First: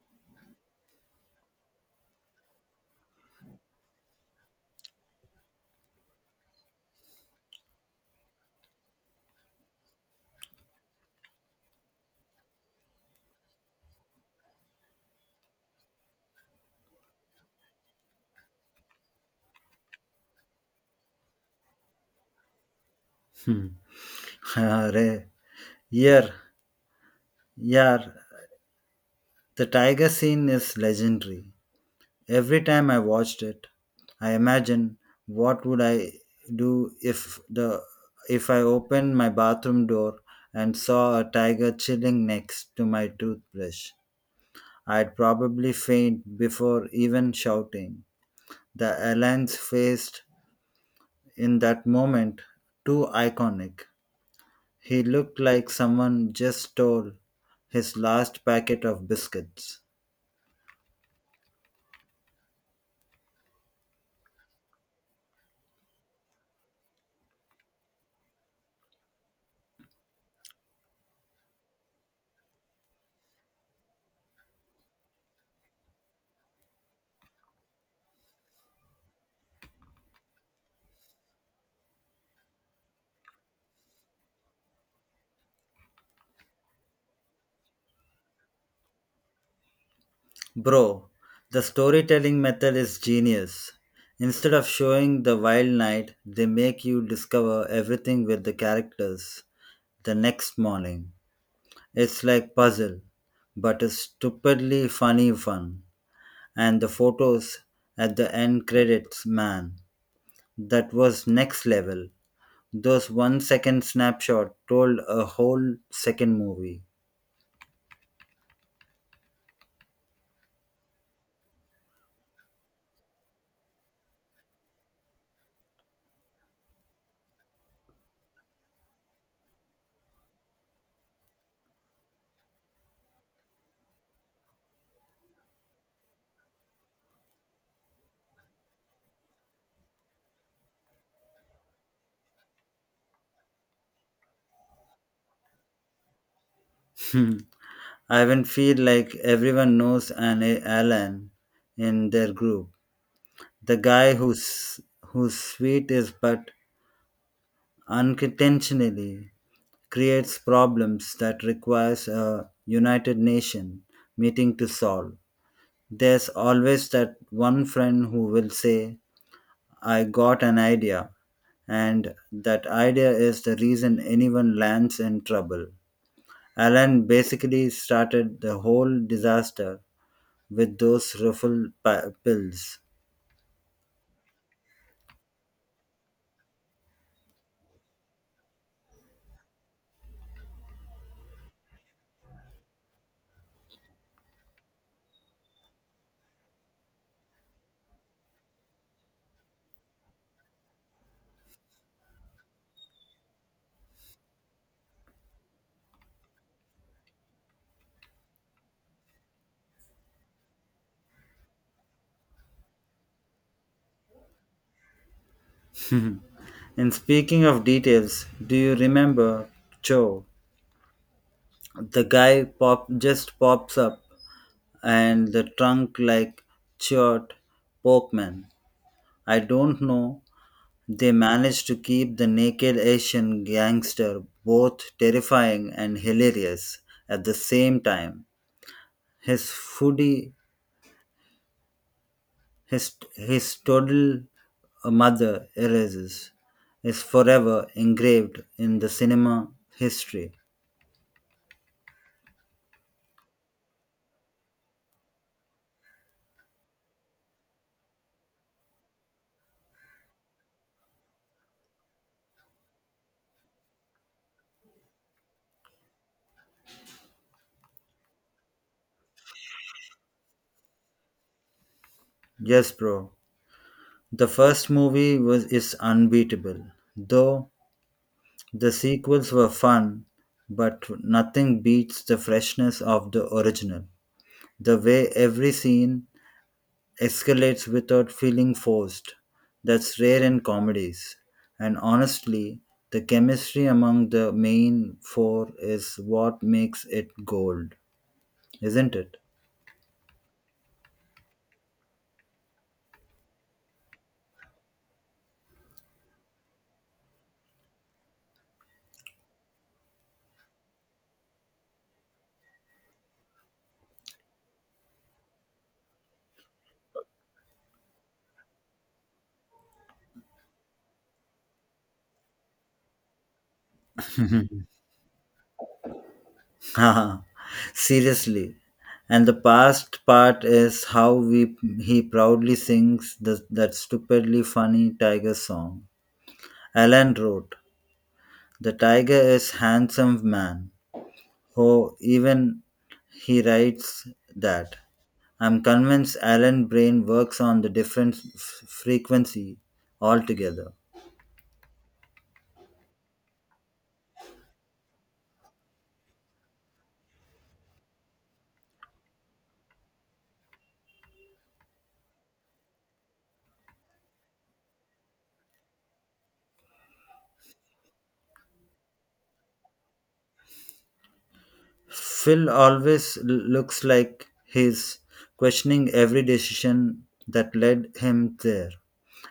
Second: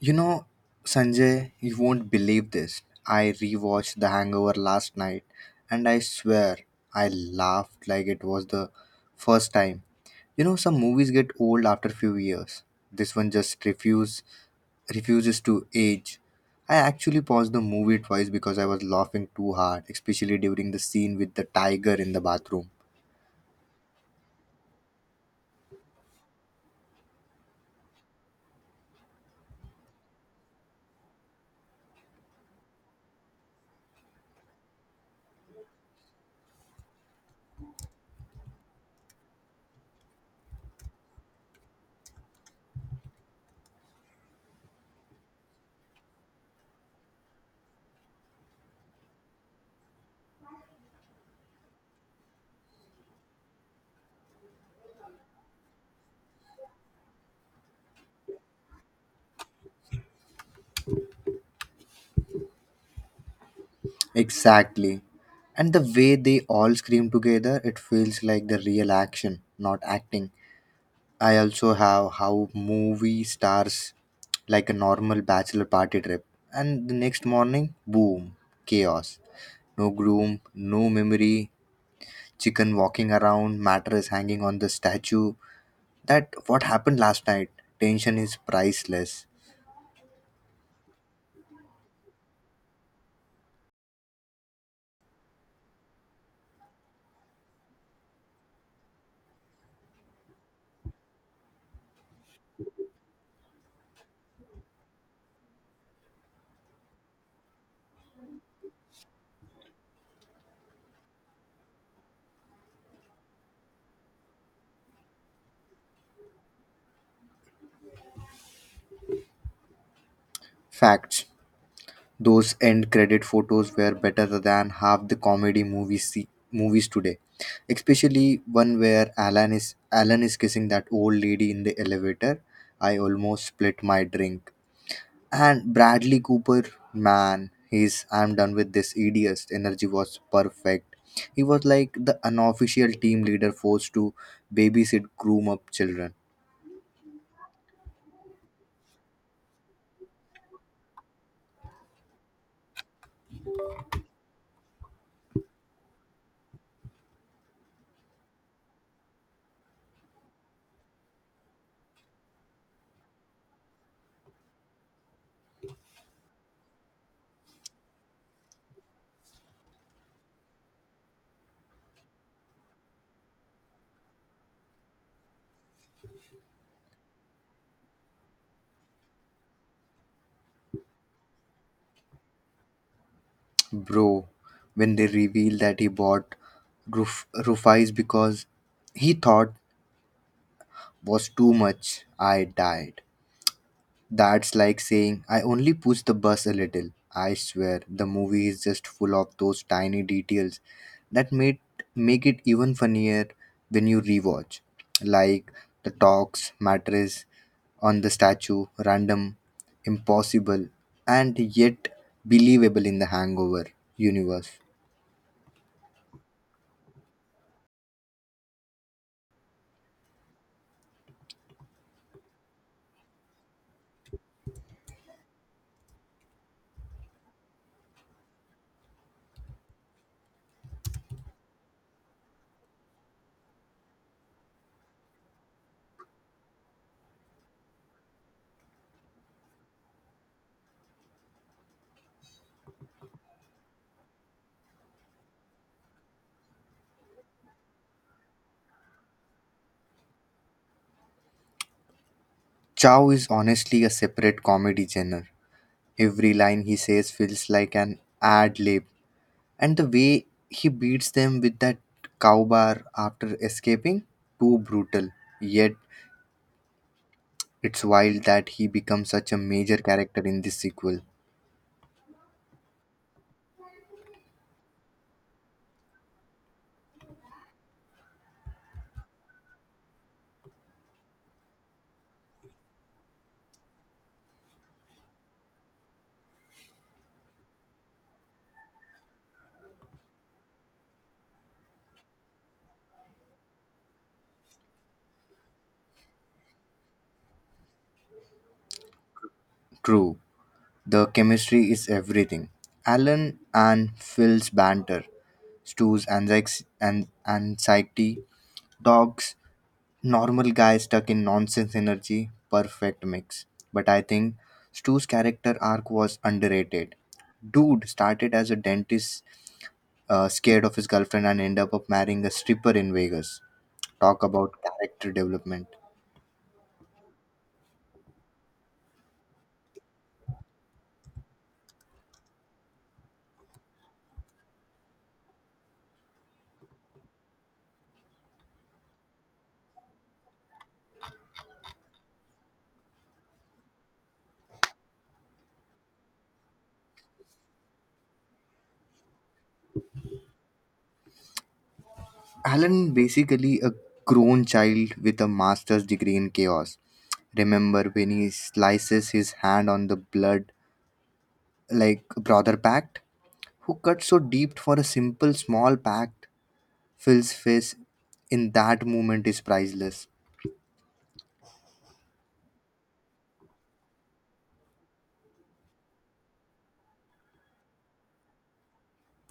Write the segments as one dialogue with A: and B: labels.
A: You know, Sanjay, you won't believe this. I rewatched The Hangover last night and I swear I laughed like it was the first time. You know, some movies get old after few years. This one just refuses to age. I actually paused the movie twice because I was laughing too hard, especially during the scene with the tiger in the bathroom.
B: Hmm. Arey. Yeah, yeah. The tiger scene is legendary. Every time I watched it, I imagine what would I do if I opened my bathroom door and saw a tiger chilling next to my toothbrush. I'd probably faint before even shouting. The alliance faced in that moment too iconic. He looked like someone just stole his last packet of biscuits.
A: Exactly. And the way they all scream together, it feels like the real action, not acting. I also have how movie stars like a normal bachelor party trip. And the next morning, boom, chaos. No groom, no memory, chicken walking around, mattress hanging on the statue. That what happened last night. Tension is priceless.
B: Bro, the storytelling method is genius. Instead of showing the wild night, they make you discover everything with the characters the next morning. It's like puzzle, but a stupidly funny fun. And the photos at the end credits, man, that was next level. Those 1 second snapshot told a whole second movie.
A: Facts. Those end credit photos were better than half the comedy movies today, especially one where Alan is kissing that old lady in the elevator. I almost split my drink. And Bradley Cooper, man, he's I'm done with this idiot's energy was perfect. He was like the unofficial team leader forced to babysit groom up children.
B: Hmm. I even feel like everyone knows an Alan in their group. The guy who's sweet is but unintentionally creates problems that requires a United Nation meeting to solve. There's always that one friend who will say, I got an idea and that idea is the reason anyone lands in trouble. Alan basically started the whole disaster with those ruffled pills.
A: Bro, when they reveal that he bought Rufais because he thought was too much. I died. That's like saying I only pushed the bus a little. I swear the movie is just full of those tiny details that made make it even funnier when you rewatch. Like the talks, mattress on the statue, random, impossible, and yet believable in the hangover universe.
B: And speaking of details, do you remember Joe? The guy pop just pops up and the trunk like short Porkman. I don't know. They managed to keep the naked Asian gangster both terrifying and hilarious at the same time. His foodie his total mother erases is forever engraved in the cinema history.
A: Chow is honestly a separate comedy genre. Every line he says feels like an ad lib. And the way he beats them with that crowbar after escaping, too brutal. Yet it's wild that he becomes such a major character in this sequel.
B: Yes, bro. The first movie was is unbeatable, though the sequels were fun, but nothing beats the freshness of the original. The way every scene escalates without feeling forced. That's rare in comedies. And honestly, the chemistry among the main four is what makes it gold, isn't it?
A: True, the chemistry is everything. Alan and Phil's banter, anxiety, Dog's normal guy stuck in nonsense energy, perfect mix. But I think Stu's character arc was underrated dude started as a dentist scared of his girlfriend and end up of marrying a stripper in Vegas. Talk about character development.
B: Haha, Seriously. And the past part is how we he proudly sings that stupidly funny tiger song. Alan wrote, "The tiger is handsome man. Oh, even he writes that." I'm convinced Alan Brain works on the different frequency altogether.
A: Alan basically a grown child with a master's degree in chaos. Remember when he slices his hand on the blood like brother pact? Who cut so deep for a simple small pact? Phil's face in that moment is priceless.
B: Phil always looks like he's questioning every decision that led him there,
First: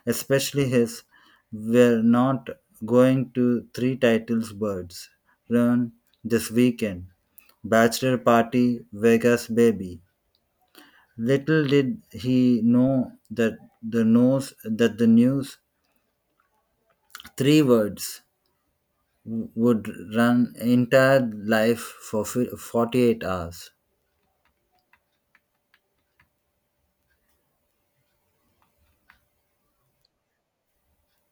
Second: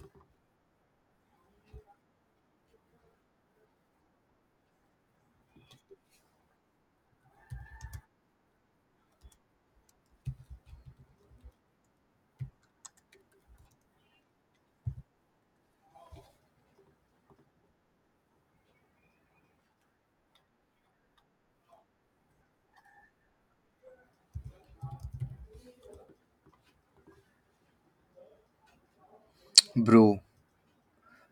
B: especially his we're not going to three titles birds run this weekend. Bachelor party, Vegas baby. Little did he know that the news three words would run entire life for 48 hours.
A: Bro,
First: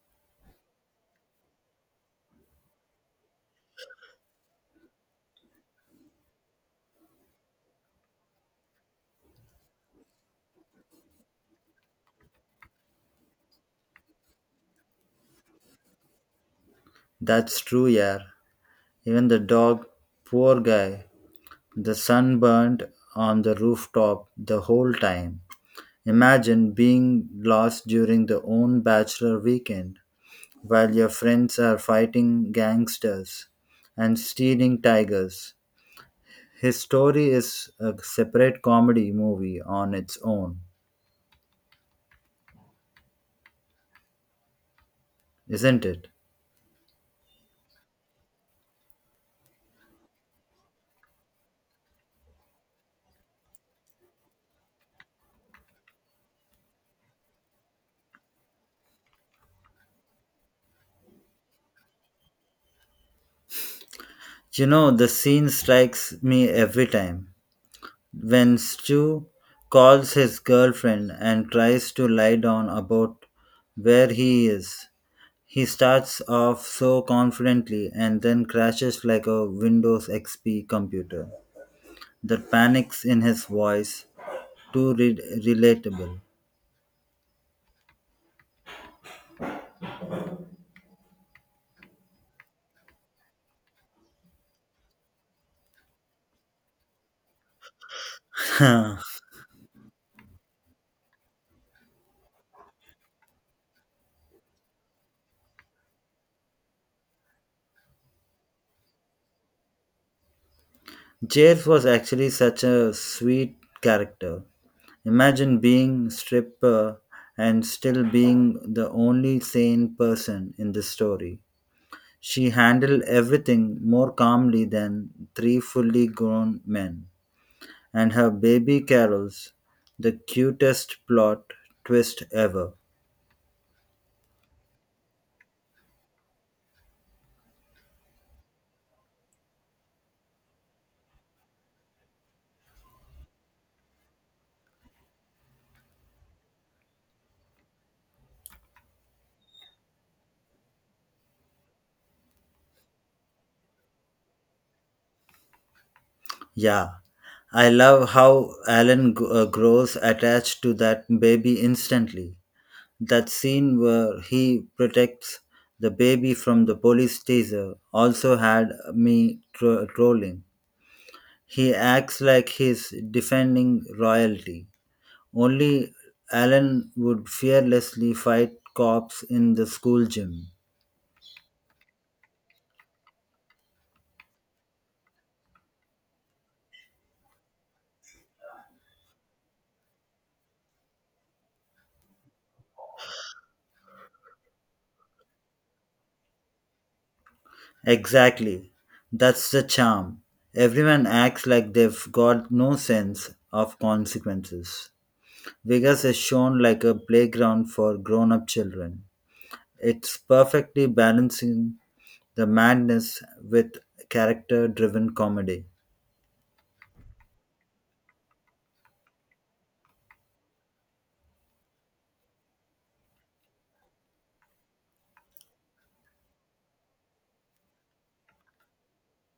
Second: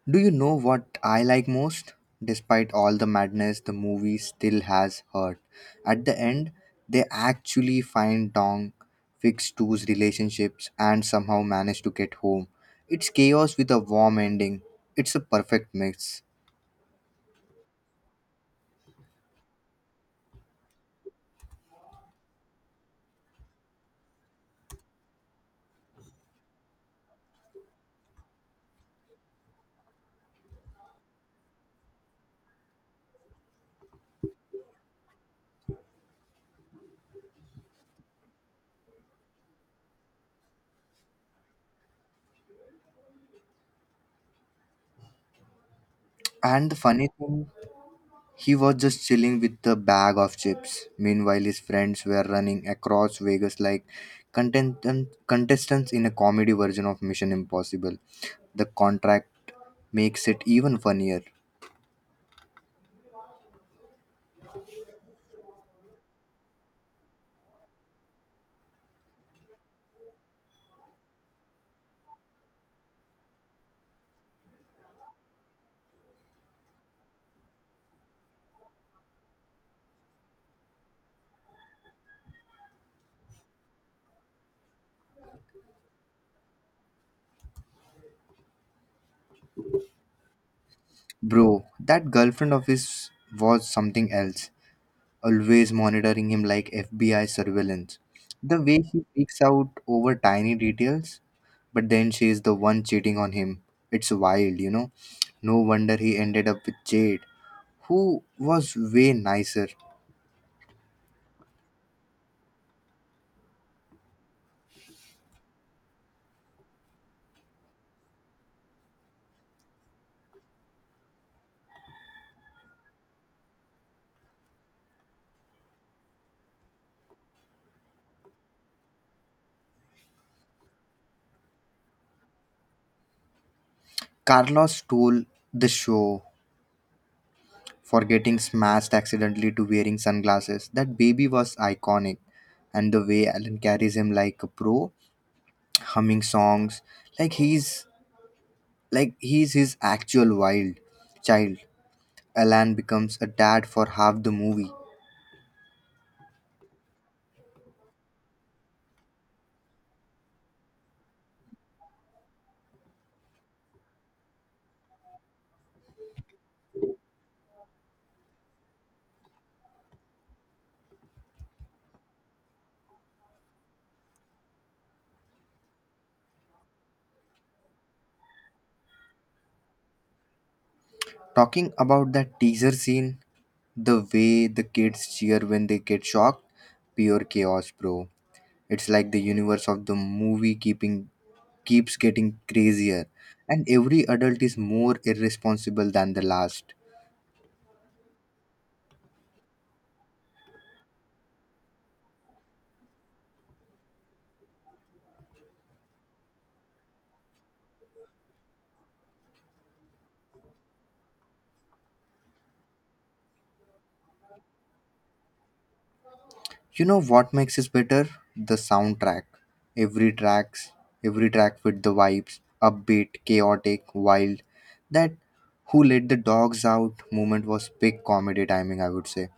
A: do you know what I like most? Despite all the madness, the movie still has hurt. At the end, they actually find Dong, fix Two's relationships, and somehow manage to get home. It's chaos with a warm ending. It's a perfect mix.
B: That's true, yeah. Even the dog, poor guy, the sun burned on the rooftop the whole time. Imagine being lost during the own bachelor weekend while your friends are fighting gangsters and stealing tigers. His story is a separate comedy movie on its own, isn't it?
A: And the funny thing he was just chilling with a bag of chips. Meanwhile, his friends were running across Vegas like contestants in a comedy version of Mission Impossible. The contract makes it even funnier.
B: You know, the scene strikes me every time. When Stu calls his girlfriend and tries to lie down about where he is, he starts off so confidently and then crashes like a Windows XP computer. The panics in his voice, too relatable.
A: Bro, that girlfriend of his was something else. Always monitoring him like FBI surveillance. The way he freaks out over tiny details, but then she is the one cheating on him. It's wild, you know. No wonder he ended up with Jade, who was way nicer.
B: James was actually such a sweet character. Imagine being a stripper and still being the only sane person in the story. She handled everything more calmly than three fully grown men, and her baby carols, the cutest plot twist ever.
A: Carlos stole the show for getting smashed accidentally to wearing sunglasses. That baby was iconic. And the way Alan carries him like a pro, humming songs, like he's like he's his actual wild child. Alan becomes a dad for half the movie.
B: Yeah, I love how Alan grows attached to that baby instantly. That scene where he protects the baby from the police taser also had me trolling. He acts like he's defending royalty. Only Alan would fearlessly fight cops in the school gym.
A: Talking about that teaser scene, the way the kids cheer when they get shocked, pure chaos, bro. It's like the universe of the movie keeping keeps getting crazier and every adult is more irresponsible than the last.
B: Exactly. That's the charm. Everyone acts like they've got no sense of consequences. Vegas is shown like a playground for grown up children. It's perfectly balancing the madness with character driven comedy.
A: You know what makes it better? The soundtrack. Every tracks, every track with the vibes, upbeat, chaotic, wild. That who let the dogs out moment was big comedy timing, I would say.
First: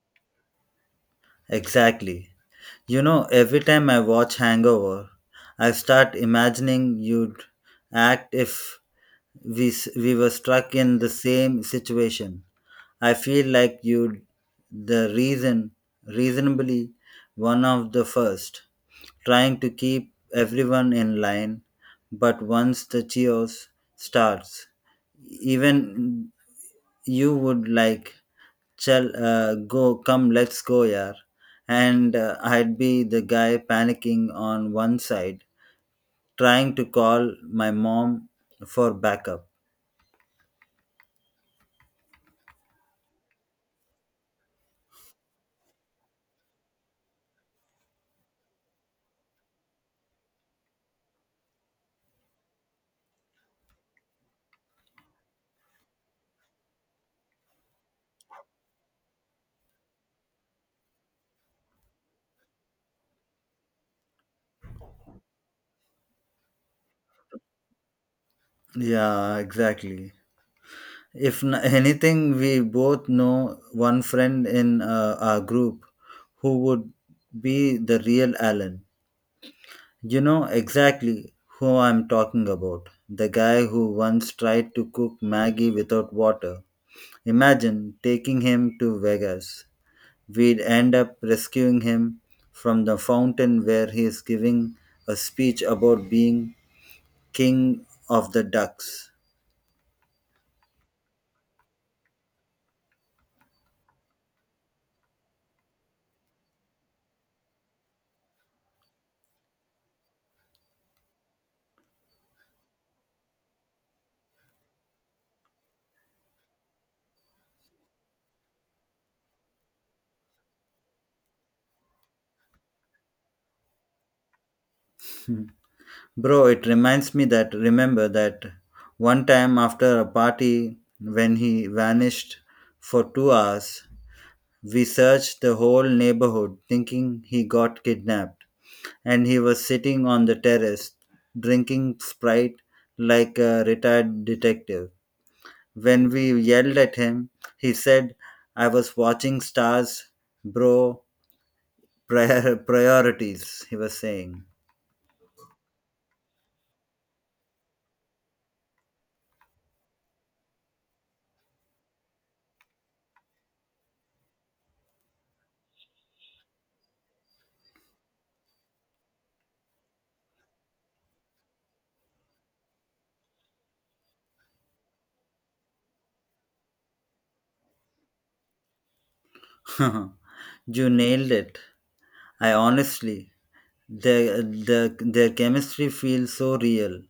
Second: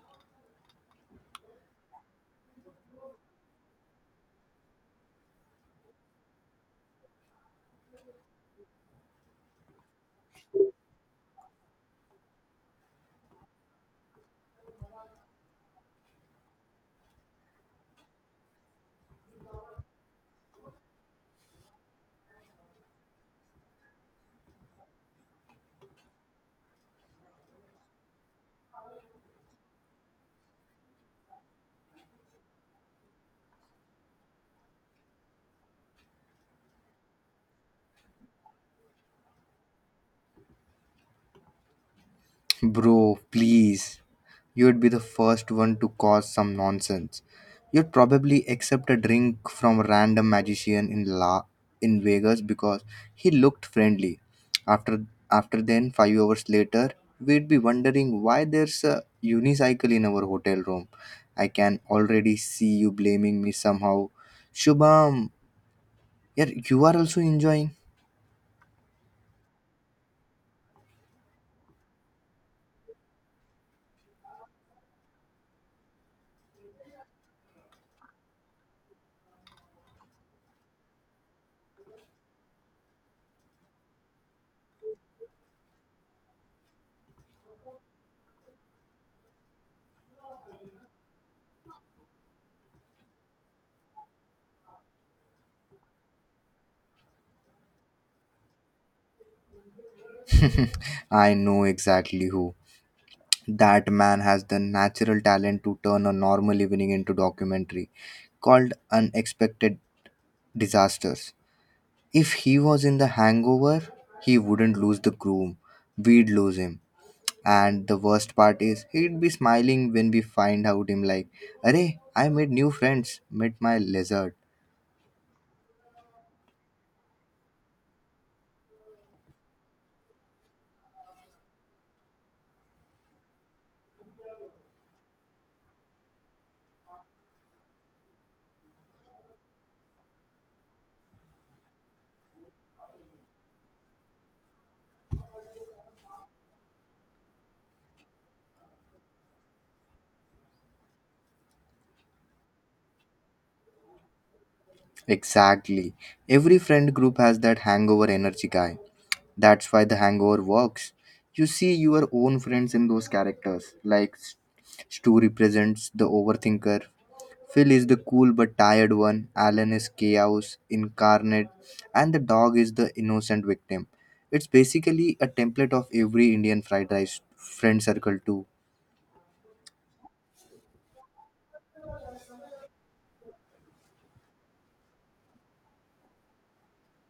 B: Exactly. You know, every time I watch Hangover, I start imagining you'd act if we were stuck in the same situation. I feel like you the reasonably one of the first trying to keep everyone in line but once the chaos starts even you would like Chal, go, come, let's go, yaar. And I'd be the guy panicking on one side, trying to call my mom for backup.
A: Bro, please. You'd be the first one to cause some nonsense. You'd probably accept a drink from a random magician in La in Vegas because he looked friendly. After After then, 5 hours later, we'd be wondering why there's a unicycle in our hotel room. I can already see you blaming me somehow. Shubham, yeah, you are also enjoying.
B: Yeah, exactly. If anything, we both know one friend in our group who would be the real Alan. You know exactly who I'm talking about. The guy who once tried to cook Maggie without water. Imagine taking him to Vegas. We'd end up rescuing him from the fountain where he is giving a speech about being king of the ducks.
A: I know exactly who. That man has the natural talent to turn a normal evening into documentary called unexpected disasters. If he was in the hangover he wouldn't lose the groom, we'd lose him. And the worst part is he'd be smiling when we find out him like, "Arey, I made new friends met my lizard."
B: Bro, it reminds me that remember that one time after a party when he vanished for 2 hours, we searched the whole neighborhood thinking he got kidnapped, and he was sitting on the terrace drinking Sprite like a retired detective. When we yelled at him, he said, I was watching stars, bro, priorities, he was saying.
A: Exactly. Every friend group has that hangover energy guy. That's why the hangover works. You see your own friends in those characters. Like Stu represents the overthinker, Phil is the cool but tired one, Alan is chaos incarnate, and the dog is the innocent victim. It's basically a template of every Indian fried rice friend circle, too.
B: You nailed it. I honestly, their chemistry feels so real.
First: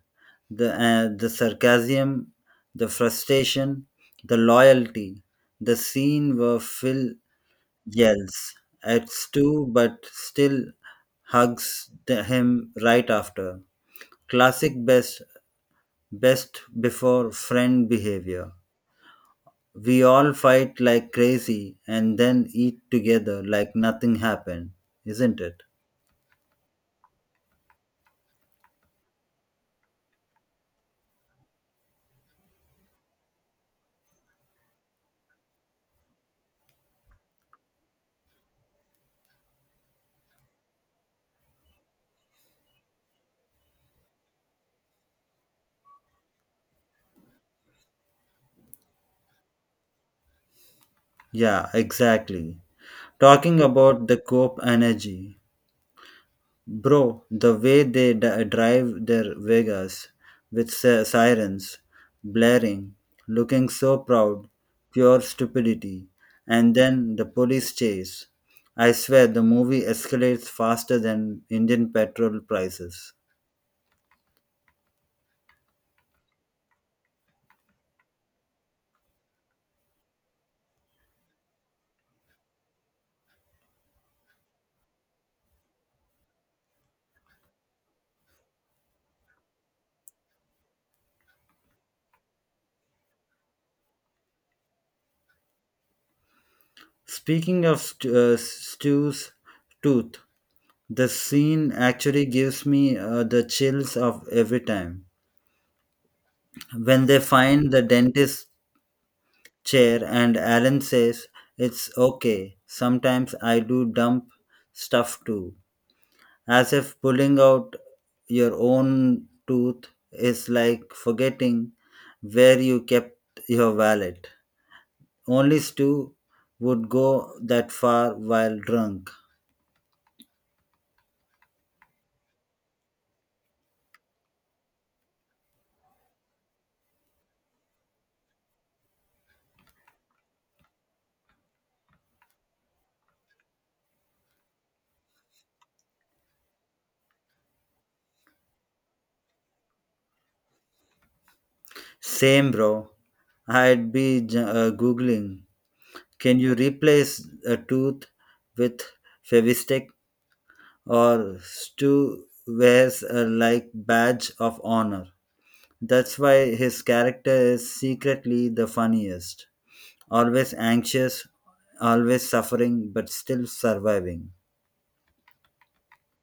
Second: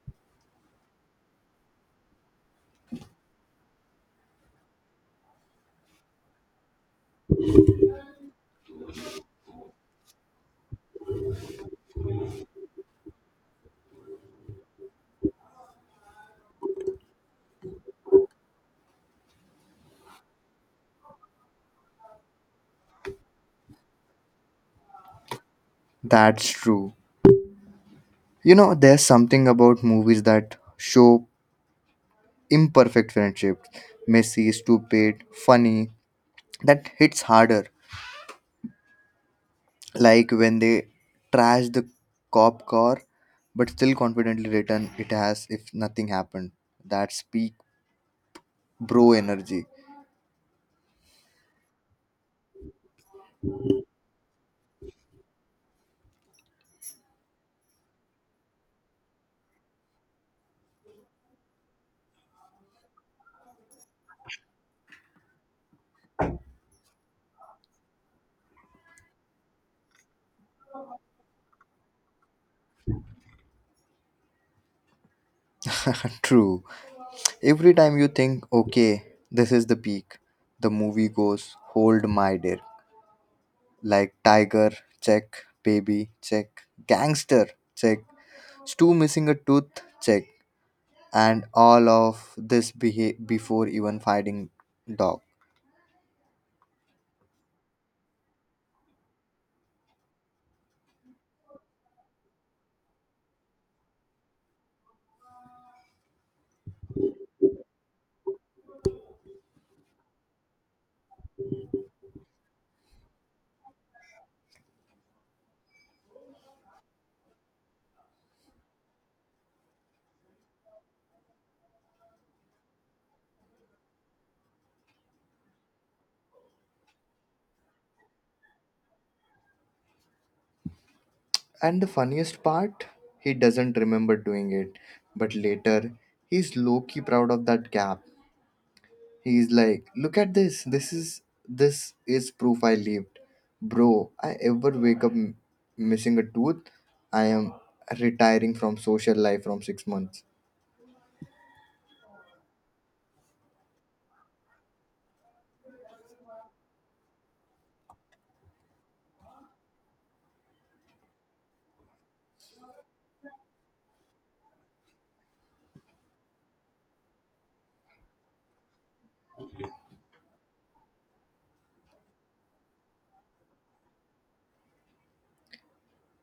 B: The sarcasm, the frustration, the loyalty, the scene where Phil yells at Stu but still hugs him right after. Classic best before friend behavior. We all fight like crazy and then eat together like nothing happened, isn't it?
A: That's true. You know, there's something about movies that show imperfect friendship messy stupid funny that hits harder, like when they trash the cop car but still confidently return it as if nothing happened. That's peak bro energy.
B: Yeah, exactly. Talking about the Cope energy, bro, the way they drive their Vegas with sirens blaring, looking so proud, pure stupidity, and then the police chase. I swear the movie escalates faster than Indian petrol prices.
A: True, every time you think okay this is the peak, the movie goes hold my dear, like tiger check, baby check, gangster check, stu missing a tooth check, and all of this before even fighting dog.
B: Speaking of Stu's tooth, the scene actually gives me the chills of every time. When they find the dentist chair and Alan says, It's okay, sometimes I do dump stuff too. As if pulling out your own tooth is like forgetting where you kept your wallet. Only Stu would go that far while drunk.
A: And the funniest part, he doesn't remember doing it, but later he's low key proud of that gap. He's like, "Look at this. This is proof I lived, bro. I ever wake up missing a tooth, I am retiring from social life from 6 months."
B: Same, bro. I'd be googling. Can you replace a tooth with Fevistick or Stu wears a like badge of honor? That's why his character is secretly the funniest. Always anxious, always suffering, but still surviving.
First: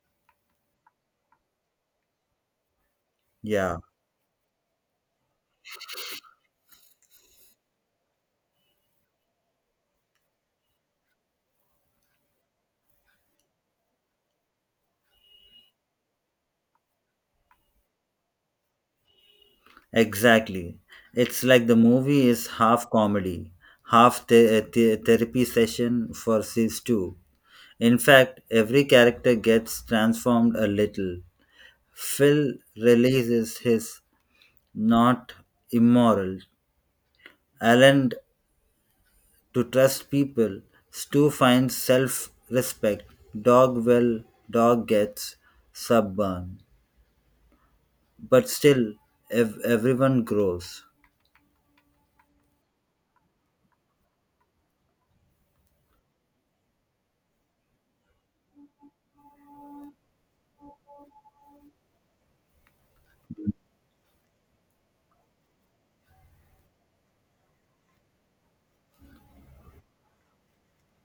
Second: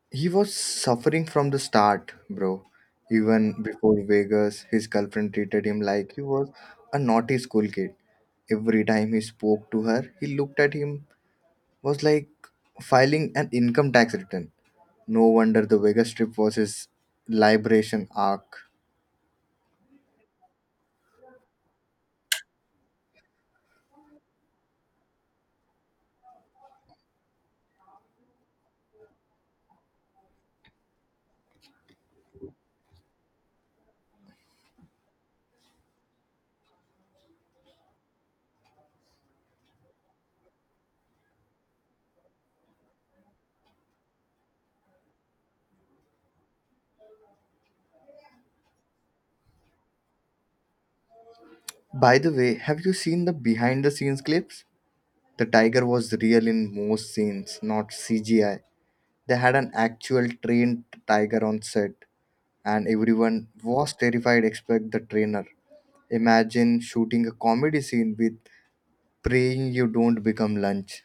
A: He was suffering from the start, bro. Even
B: Yeah,
A: before Vegas, his girlfriend treated him like he was a naughty school kid. Every time he spoke to her, he looked at him was like filing an income tax return. No wonder the Vegas trip was his liberation arc.
B: exactly. It's like the movie is half comedy, half the therapy session for season 2. In fact, every character gets transformed a little. Phil releases his not immoral. Alan to trust people. Stu finds self respect. Dog well, dog gets suburban. But still, everyone grows.
A: By the way, have you seen the behind the scenes clips? The tiger was real in most scenes, not CGI. They had an actual trained tiger on set. And everyone was terrified except the trainer. Imagine shooting a comedy scene with praying you don't become lunch.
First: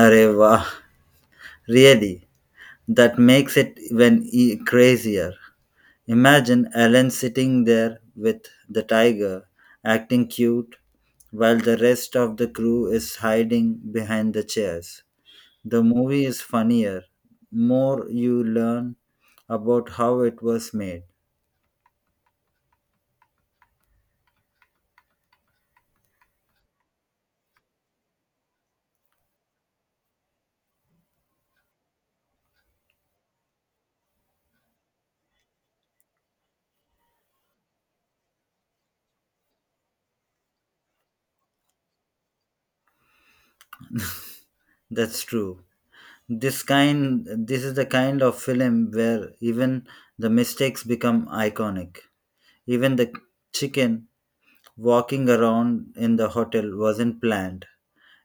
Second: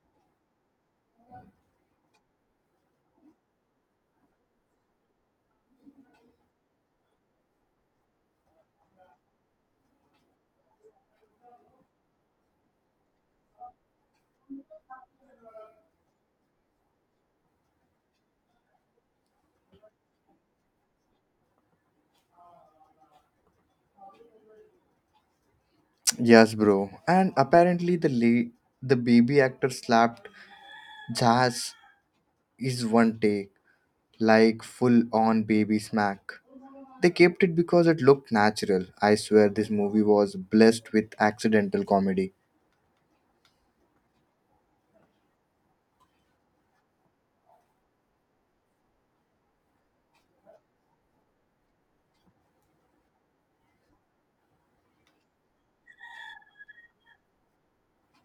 B: Arey, wow. Really, that makes it even crazier. Imagine Alan sitting there with the tiger, acting cute, while the rest of the crew is hiding behind the chairs. The movie is funnier, more you learn about how it was made.
A: Yes, bro. And apparently the baby actor slapped Jazz is one take, like full on baby smack. They kept it because it looked natural. I swear this movie was blessed with accidental comedy.
B: That's true. This is the kind of film where even the mistakes become iconic. Even the chicken walking around in the hotel wasn't planned.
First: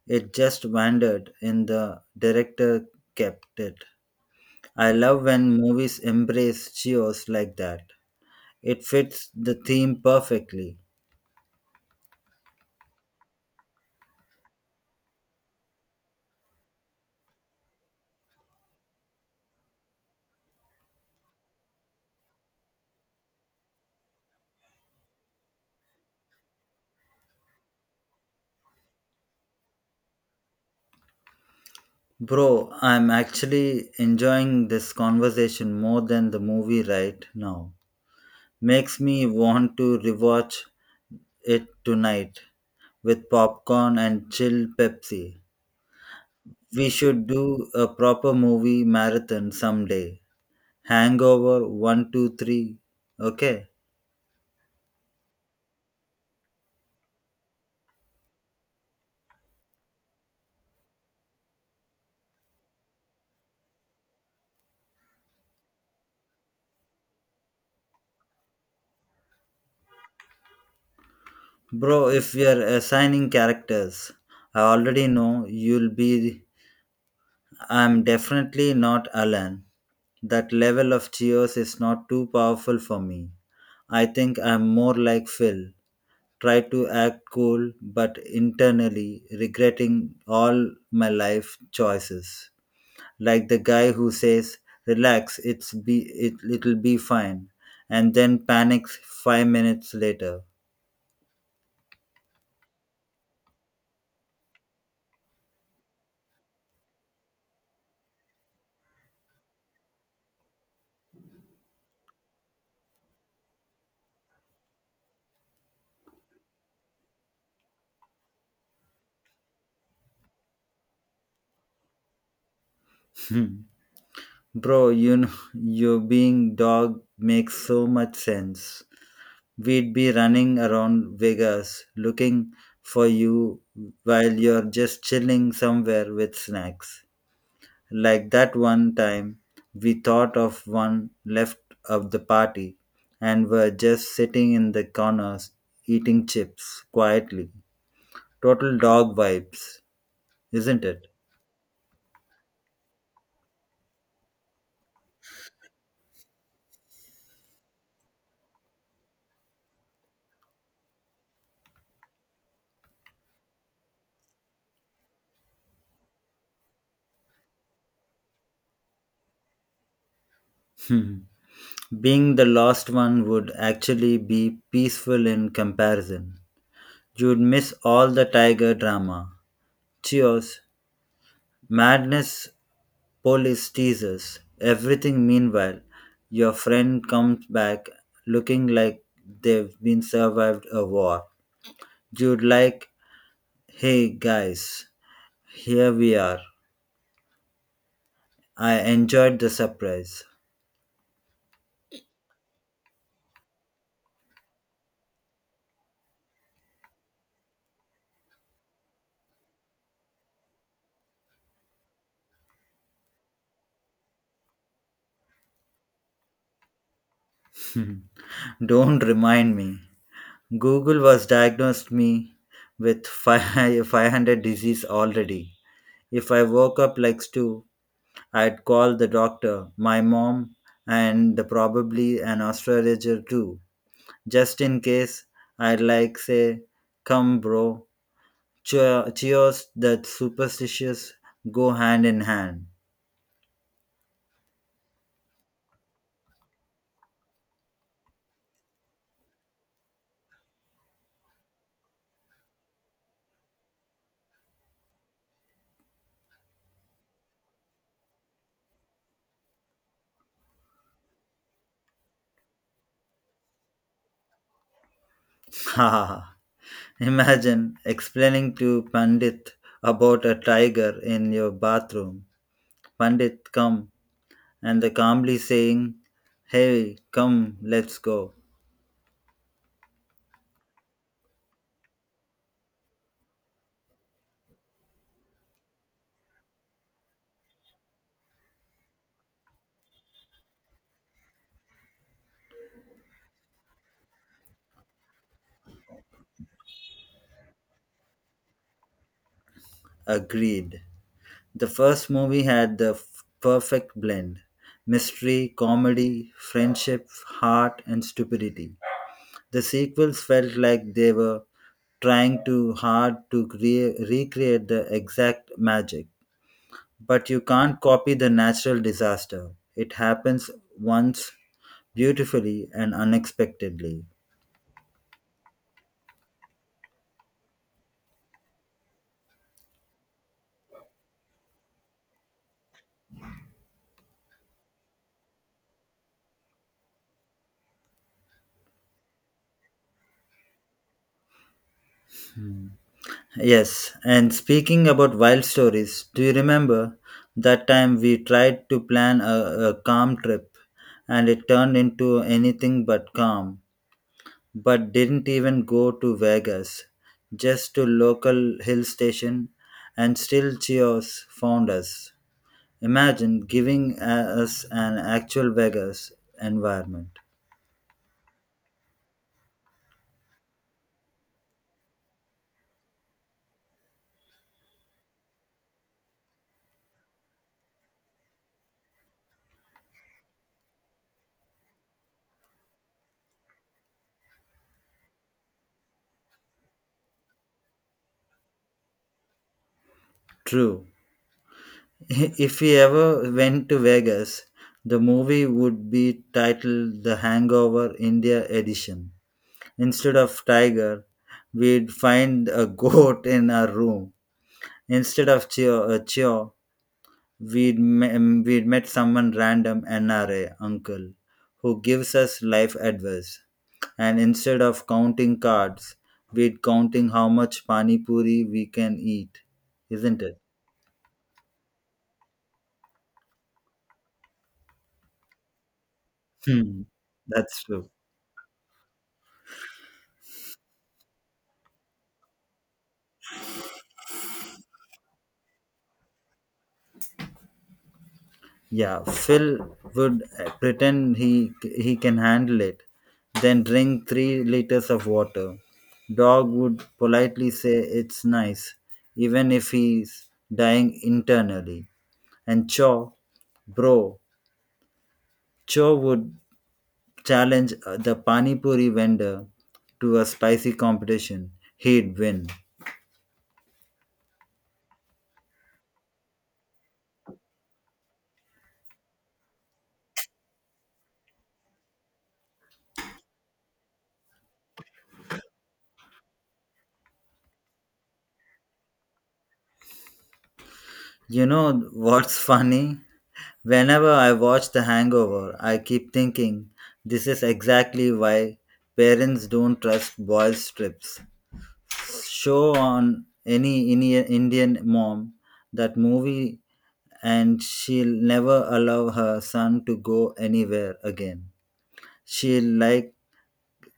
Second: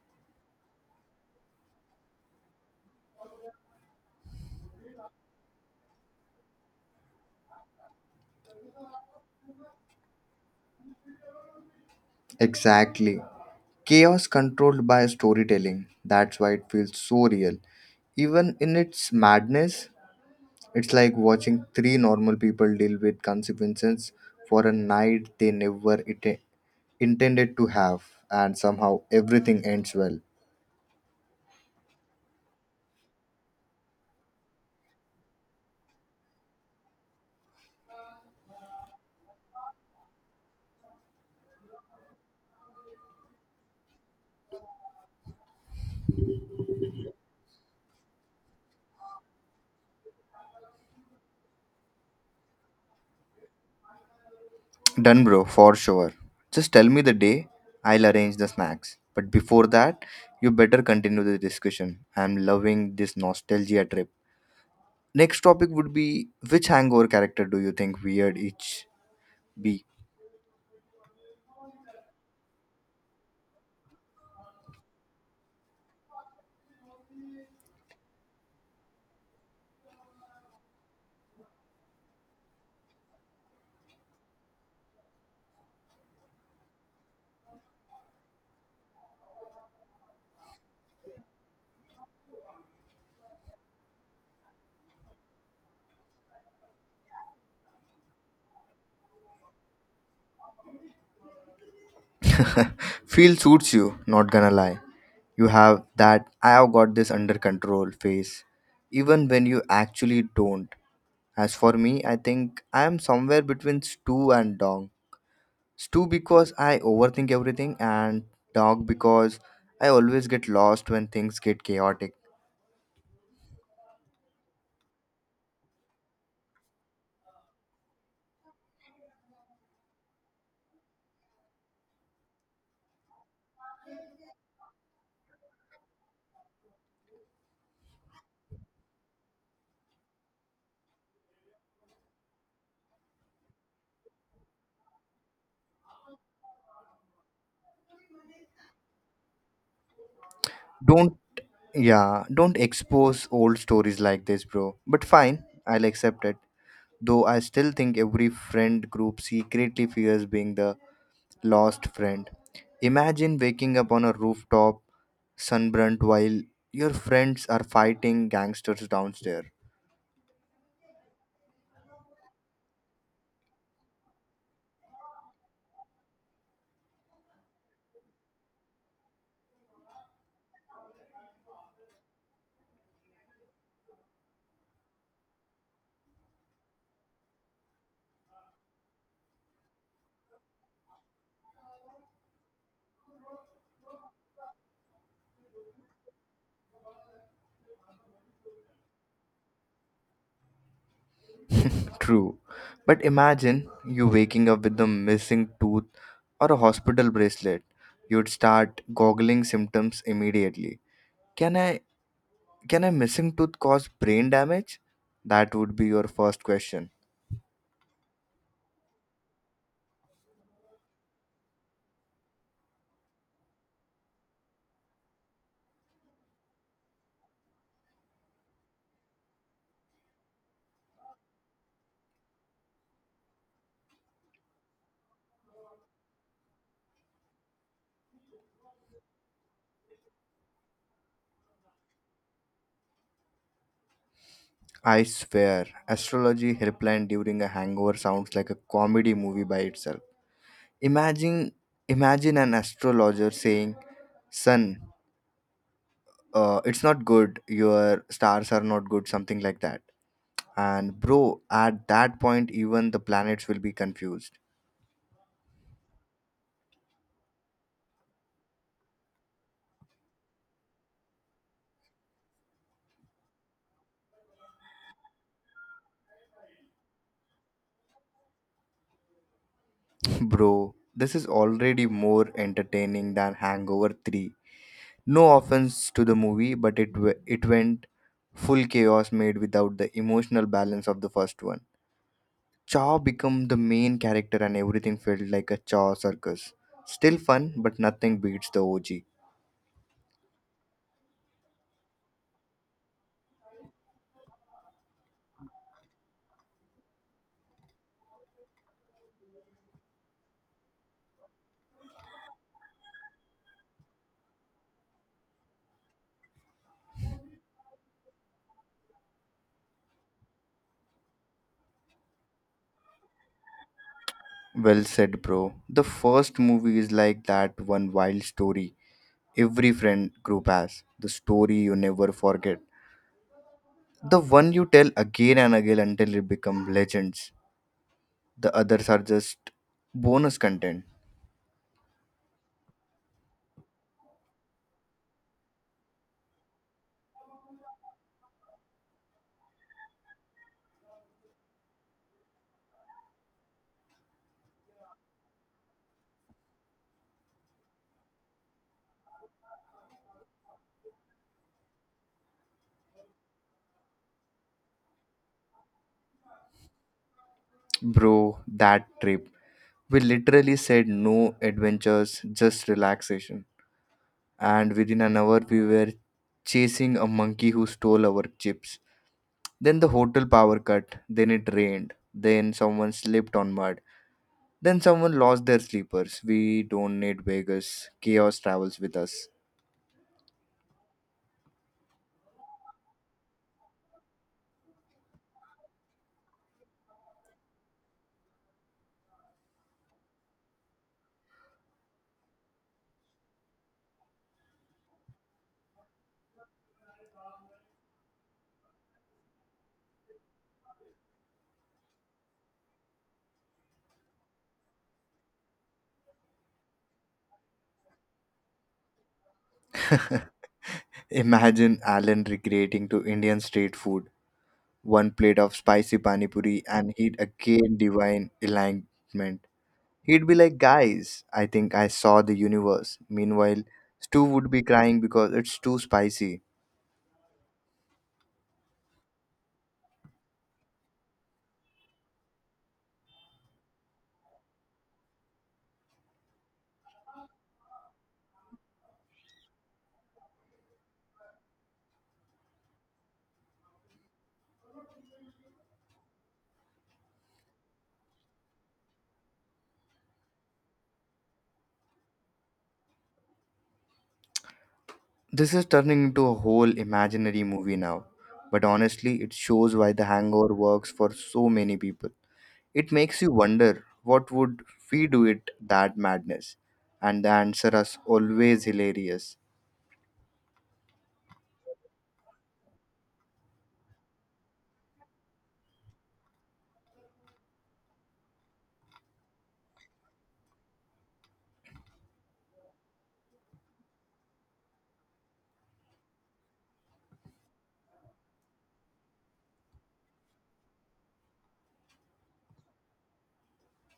B: It just wandered, and the director kept it. I love when movies embrace chaos like that. It fits the theme perfectly.
A: Exactly. Chaos controlled by storytelling. That's why it feels so real. Even in its madness, it's like watching three normal people deal with consequences for a night they never intended to have, and somehow everything ends well.
B: Bro, I'm actually enjoying this conversation more than the movie right now. Makes me want to rewatch it tonight with popcorn and chill Pepsi. We should do a proper movie marathon someday. Hangover one, 2, 3. Okay.
A: Done, bro, for sure. Just tell me the day, I'll arrange the snacks. But before that, you better continue the discussion. I'm loving this nostalgia trip. Next topic would be which hangover character do you think weird each be?
B: Bro, if we are assigning characters, I already know you'll be. I'm definitely not Alan. That level of chaos is not too powerful for me. I think I'm more like Phil. Try to act cool, but internally regretting all my life choices. Like the guy who says, "Relax, it'll be fine," and then panics 5 minutes later.
A: Feel suits you, not gonna lie. You have that I have got this under control face, even when you actually don't. As for me, I think I am somewhere between Stu and Dong. Stu because I overthink everything, and Dong because I always get lost when things get chaotic.
B: Bro, you know, you being dog makes so much sense. We'd be running around Vegas looking for you while you're just chilling somewhere with snacks. Like that one time, we thought of one left of the party and were just sitting in the corners eating chips quietly. Total dog vibes, isn't it?
A: Don't yeah, don't expose old stories like this, bro. But fine, I'll accept it. Though I still think every friend group secretly fears being the lost friend. Imagine waking up on a rooftop, sunburnt, while your friends are fighting gangsters downstairs.
B: Being the last one would actually be peaceful in comparison. You'd miss all the tiger drama, cheers, madness, police teasers, everything. Meanwhile, your friend comes back looking like they've been survived a war. You'd like, hey guys, here we are. I enjoyed the surprise.
A: True. But imagine you waking up with a missing tooth or a hospital bracelet. You'd start googling symptoms immediately. Can I can a missing tooth cause brain damage? That would be your first question.
B: Don't remind me. Google was diagnosed me with 500 disease already. If I woke up like Stu, I'd call the doctor, my mom, and probably an astrologer too. Just in case, I'd like say, come bro, cheers that superstitious go hand in hand.
A: I swear, astrology helpline during a hangover sounds like a comedy movie by itself. Imagine, Imagine an astrologer saying, "Son, it's not good. Your stars are not good," something like that. And bro, at that point, even the planets will be confused.
B: Haha. Imagine explaining to Pandit about a tiger in your bathroom. Pandit, come, and the calmly saying, Hey, come, let's go.
A: Bro, this is already more entertaining than Hangover Three. No offense to the movie, but it went full chaos made without the emotional balance of the first one. Chaw became the main character and everything felt like a Chaw circus. Still fun, but nothing beats the OG.
B: Agreed. The first movie had the perfect blend mystery, comedy, friendship, heart, and stupidity. The sequels felt like they were trying too hard to recreate the exact magic. But you can't copy the natural disaster. It happens once, beautifully and unexpectedly.
A: Well said, bro. The first movie is like that one wild story every friend group has. The story you never forget. The one you tell again and again until it become legends. The others are just bonus content.
B: Yes, and speaking about wild stories, do you remember that time we tried to plan a calm trip and it turned into anything but calm, but didn't even go to Vegas, just to local hill station and still Cheers found us. Imagine giving us an actual Vegas environment.
A: Bro, that trip. We literally said no adventures, just relaxation. And within an hour we were chasing a monkey who stole our chips. Then the hotel power cut, then it rained, then someone slipped on mud, then someone lost their sleepers. We don't need Vegas. Chaos travels with us.
B: True. If we ever went to Vegas, the movie would be titled The Hangover India Edition. Instead of tiger, we'd find a goat in our room. Instead of cheer, a cheer we'd met someone random NRA uncle who gives us life advice. And instead of counting cards, we'd counting how much pani puri we can eat. Isn't it?
A: Imagine Alan recreating to Indian street food. One plate of spicy pani puri
B: Hmm.
A: and he'd
B: That's
A: again
B: true.
A: divine enlightenment. He'd be like, guys, I think I saw the universe. Meanwhile, Stu would be crying because it's too spicy.
B: Yeah, Phil would pretend he can handle it, then drink 3 liters of water. Dog would politely say it's nice, even if he's dying internally. And Cho, bro, Cho would challenge the pani puri vendor to a spicy competition. He'd win.
A: This is turning into a whole imaginary movie now, but honestly, it shows why The Hangover works for so many people. It makes you wonder what would we do it that madness, and the answer is always hilarious.
B: You know what's funny? Whenever I watch The Hangover, I keep thinking this is exactly why parents don't trust boys' trips. Show on any Indian mom that movie, and she'll never allow her son to go anywhere again. She'll like,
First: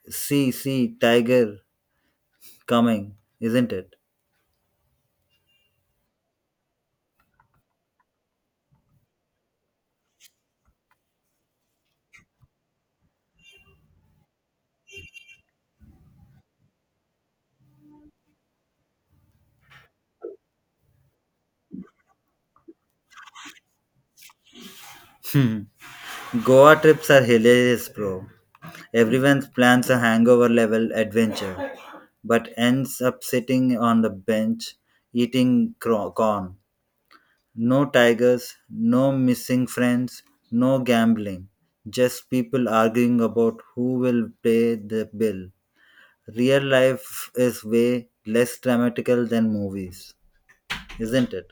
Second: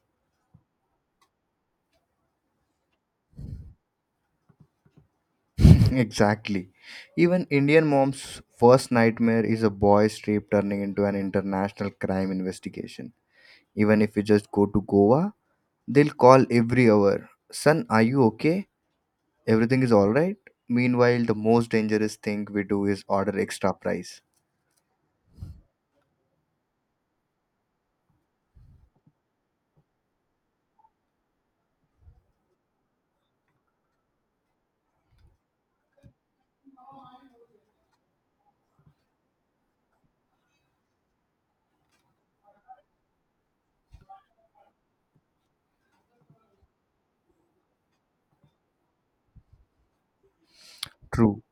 B: see, see, tiger coming, isn't it?
A: Exactly. Even Indian mom's first nightmare is a boy's rape turning into an international crime investigation. Even if you just go to Goa, they'll call every hour. Son, are you okay? Everything is alright. Meanwhile, the most dangerous thing we do is order extra price.
B: Goa trips are hilarious, bro. Everyone plans a hangover level adventure, but ends up sitting on the bench eating corn. No tigers, no missing friends, no gambling. Just people arguing about who will pay the bill. Real life is way less dramatical than movies, isn't
A: True,
B: it?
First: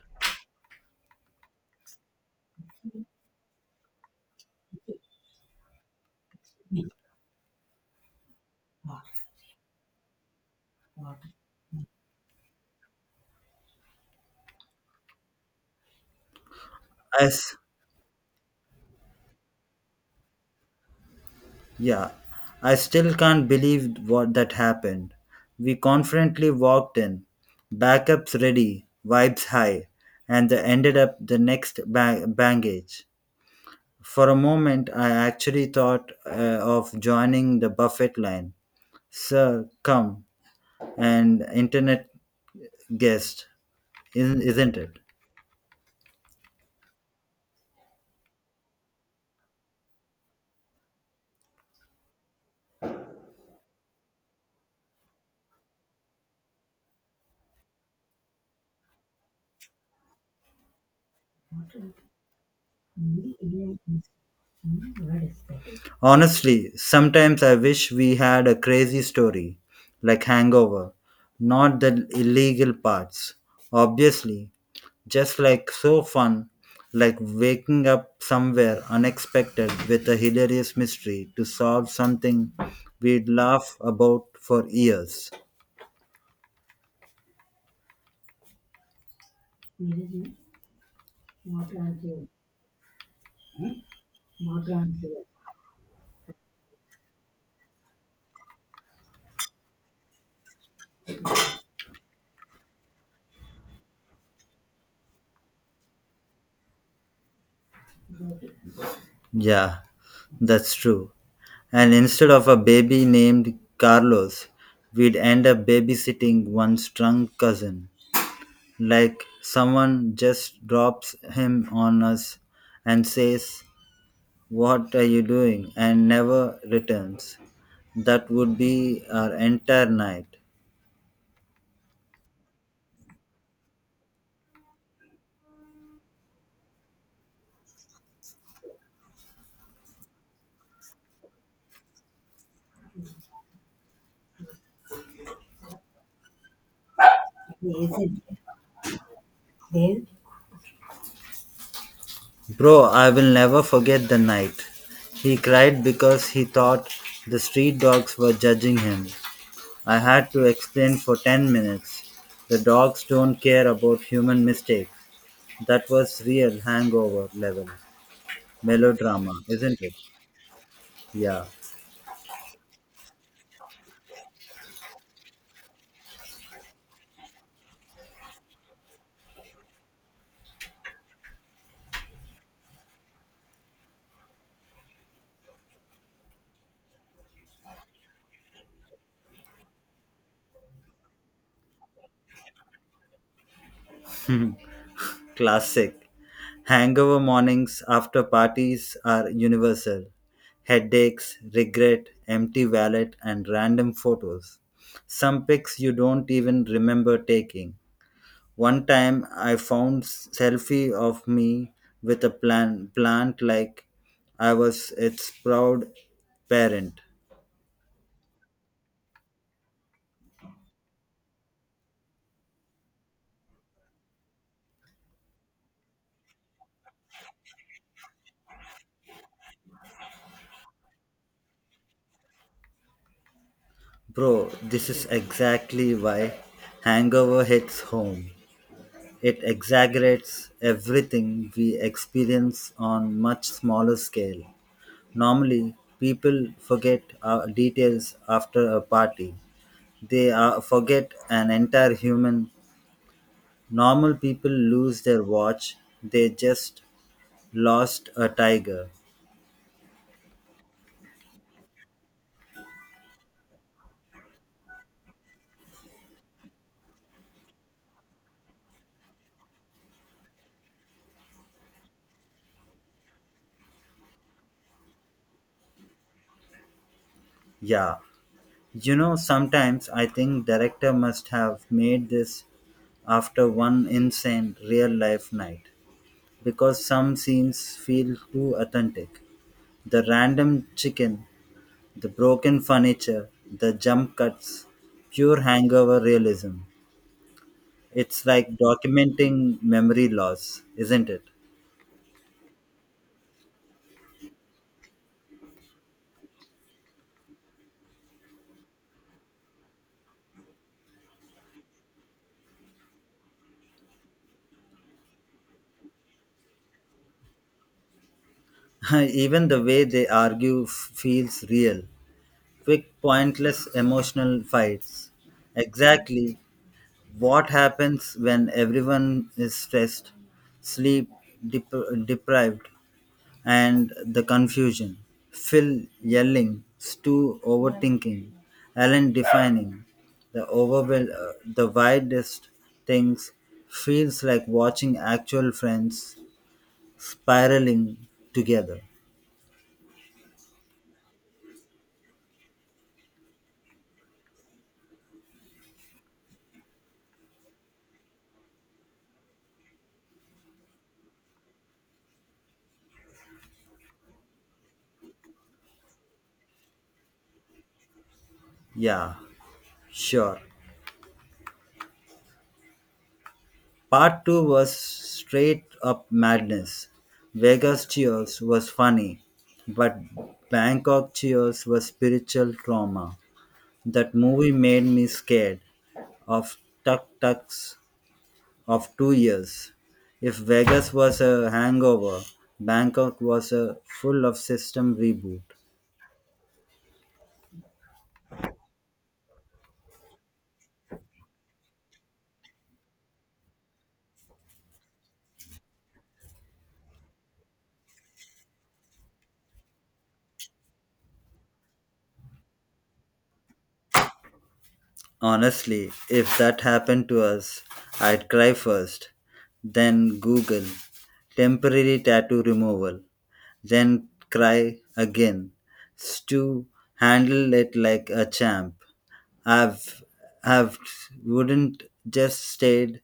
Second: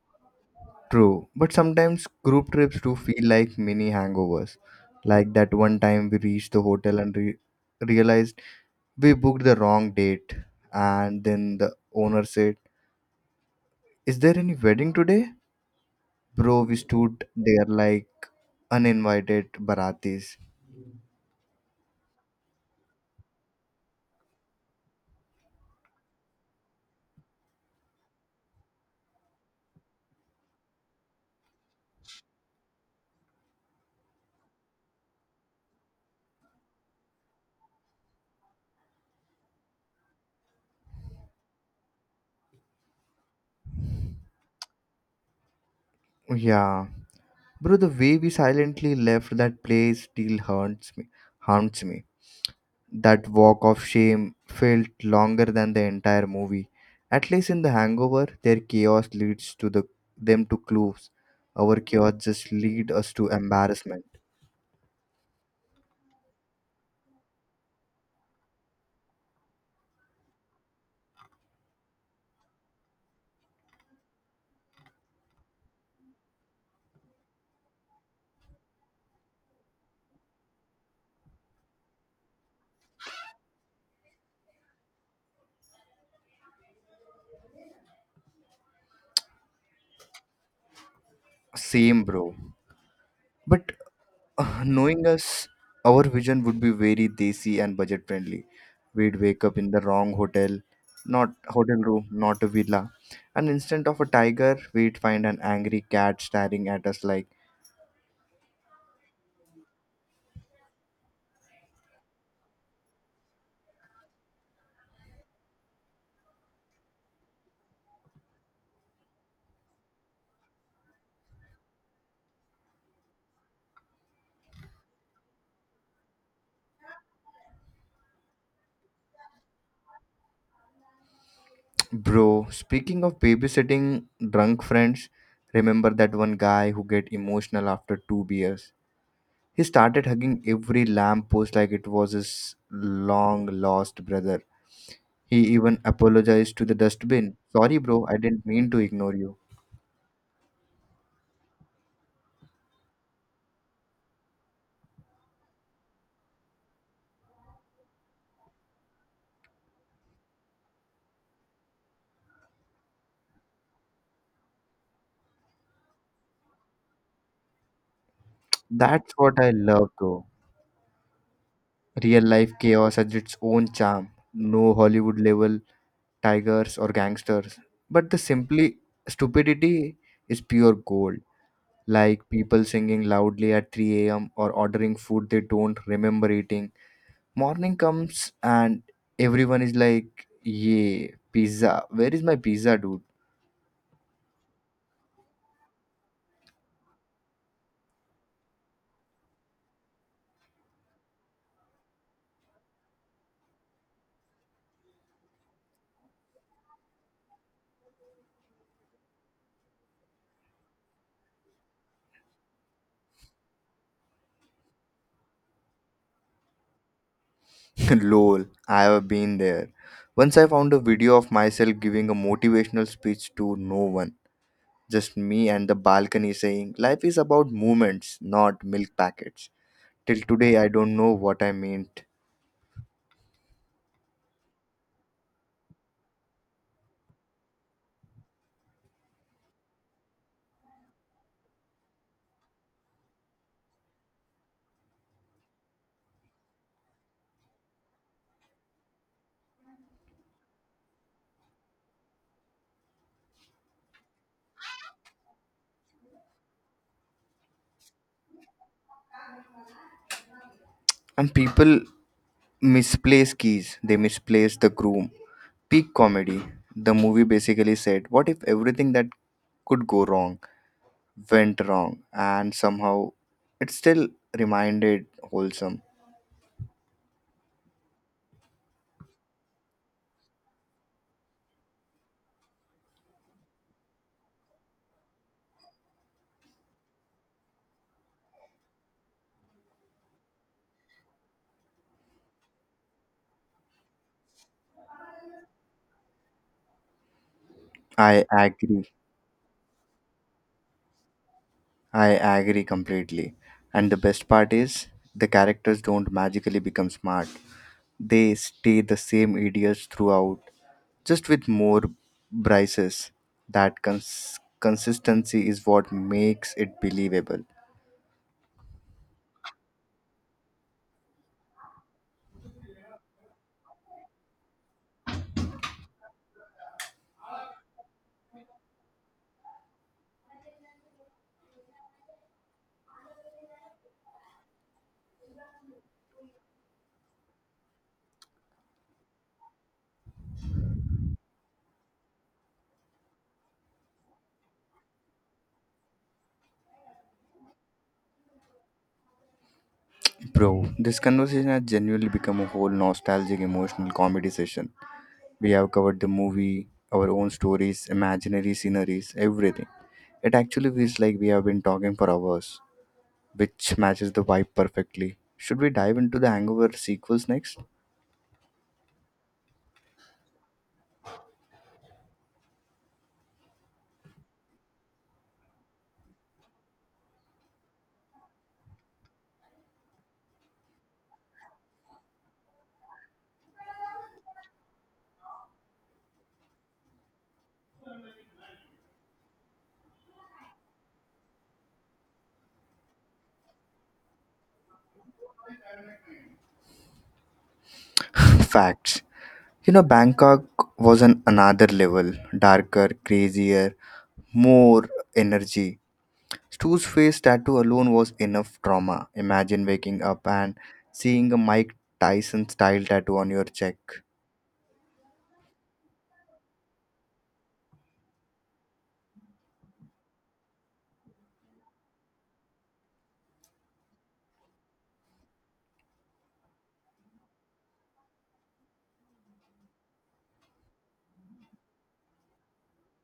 A: True. But sometimes group trips do feel like mini hangovers. Like that one time we reached the hotel and realized we booked the wrong date. And then the owner said, is there any wedding today? Bro, we
B: I,
A: stood
B: s-
A: there like uninvited baratis.
B: Yeah, I still can't believe what that happened. We confidently walked in, backups ready, vibes high, and they ended up the next baggage. For a moment, I actually thought of joining the buffet line. Sir, come, and internet guest, isn't it?
A: Yeah. Bro, the way we silently left that place still haunts me. Haunts me That walk of shame felt longer than the entire movie. At least in The Hangover, their chaos leads to the them to clues. Our chaos just lead us to embarrassment.
B: Honestly, sometimes I wish we had a crazy story, like Hangover, not the illegal parts. Obviously, just like so fun, like waking up somewhere unexpected with a hilarious mystery to solve something we'd laugh about for years.
A: Same, bro. But knowing us, our vision would be very desi and budget friendly. We'd wake up in the wrong hotel, not hotel room, not a villa, and instead of a tiger, we'd find an angry cat staring at us like.
B: Yeah, that's true. And instead of a baby named Carlos, we'd end up babysitting one's drunk cousin. Like someone just drops him on us and says, "What are you doing?" and never returns. That would be our entire night.
A: Bro, speaking of babysitting drunk friends, remember that one guy who get emotional after two beers? He started hugging every lamppost like it was his long lost brother. He even apologized to the dustbin. Sorry, bro, I didn't mean to ignore you.
B: Bro, I will never forget the night. He cried because he thought the street dogs were judging him. I had to explain for 10 minutes. The dogs don't care about human mistakes. That was real hangover level
A: That's
B: melodrama,
A: what I
B: isn't
A: love,
B: it?
A: though.
B: Yeah,
A: Real life chaos has its own charm. No Hollywood level tigers or gangsters, but the simply stupidity is pure gold. Like people singing loudly at 3 a.m. or ordering food they don't remember eating. Morning comes and everyone is like, yeah, pizza. Where is my pizza, dude?
B: classic. Hangover mornings after parties are universal. Headaches, regret, empty wallet, and random photos. Some pics you don't even remember taking. One time I found selfie of me with a plant, like I was its proud parent.
A: Lol, I have been there. Once I found a video of myself giving a motivational speech to no one, just me and the balcony saying, life is about moments, not milk packets. Till today, I don't know what I meant.
B: Bro, this is exactly why hangover hits home. It exaggerates everything we experience on much smaller scale. Normally, people forget details after a party. They forget an entire human. Normal people lose their watch, they just lost a tiger.
A: And people misplace keys. They misplace the groom. Peak comedy. The movie basically said, "What if everything that could go wrong went wrong?" And somehow, it still reminded wholesome.
B: Yeah. You know, sometimes I think director must have made this after one insane real life night because some scenes feel too authentic. The random chicken, the broken furniture, the jump cuts, pure hangover realism.
A: I
B: It's like
A: agree.
B: documenting memory loss, isn't it?
A: I agree completely. And the best part is the characters don't magically become smart. They stay the same idiots throughout, just with more braces. That consistency is what makes it believable.
B: Even the way they argue feels real. Quick, pointless emotional fights. Exactly what happens when everyone is stressed, sleep dep- deprived, and the confusion. Phil yelling, Stu overthinking, Alan defining. The the widest things feels like watching actual friends spiraling together.
A: Bro, this conversation has genuinely become a whole nostalgic emotional comedy session. We have covered the movie, our own stories, imaginary sceneries, everything. It actually feels like we have been talking for hours, which matches the vibe perfectly. Should we dive into the Hangover sequels next?
B: Yeah. Sure. Part 2 was straight up madness. Vegas Cheers was funny, but Bangkok Cheers was spiritual trauma. That movie made me scared of tuk tuks of 2 years. If Vegas was a hangover, Bangkok was a full of system reboot.
A: Facts. You know, Bangkok was on another level darker, crazier, more energy. Stu's face tattoo alone was enough trauma. Imagine waking up and seeing a Mike Tyson style tattoo on your cheek.
B: Honestly, if that happened to us, I'd cry first, then Google temporary tattoo removal. Then cry again. Stu handled it like a champ. I've, I've wouldn't just stayed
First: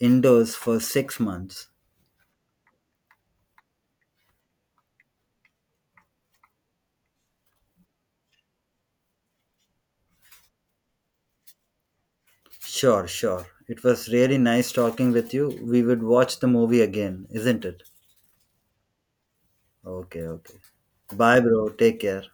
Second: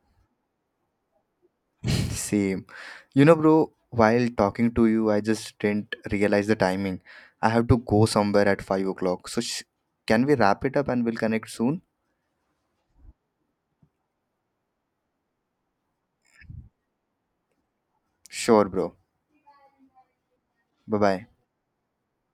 B: indoors for 6 months.
A: Same. You know, bro, while talking to you, I just didn't realize the timing. I have to go somewhere at 5 o'clock. So, can we wrap it up and we'll connect soon?
B: Sure, sure. It was really nice talking with you. We would watch the movie again, isn't it?
A: Sure, bro.
B: Okay, okay.
A: Bye bye.
B: Bye, bro. Take care.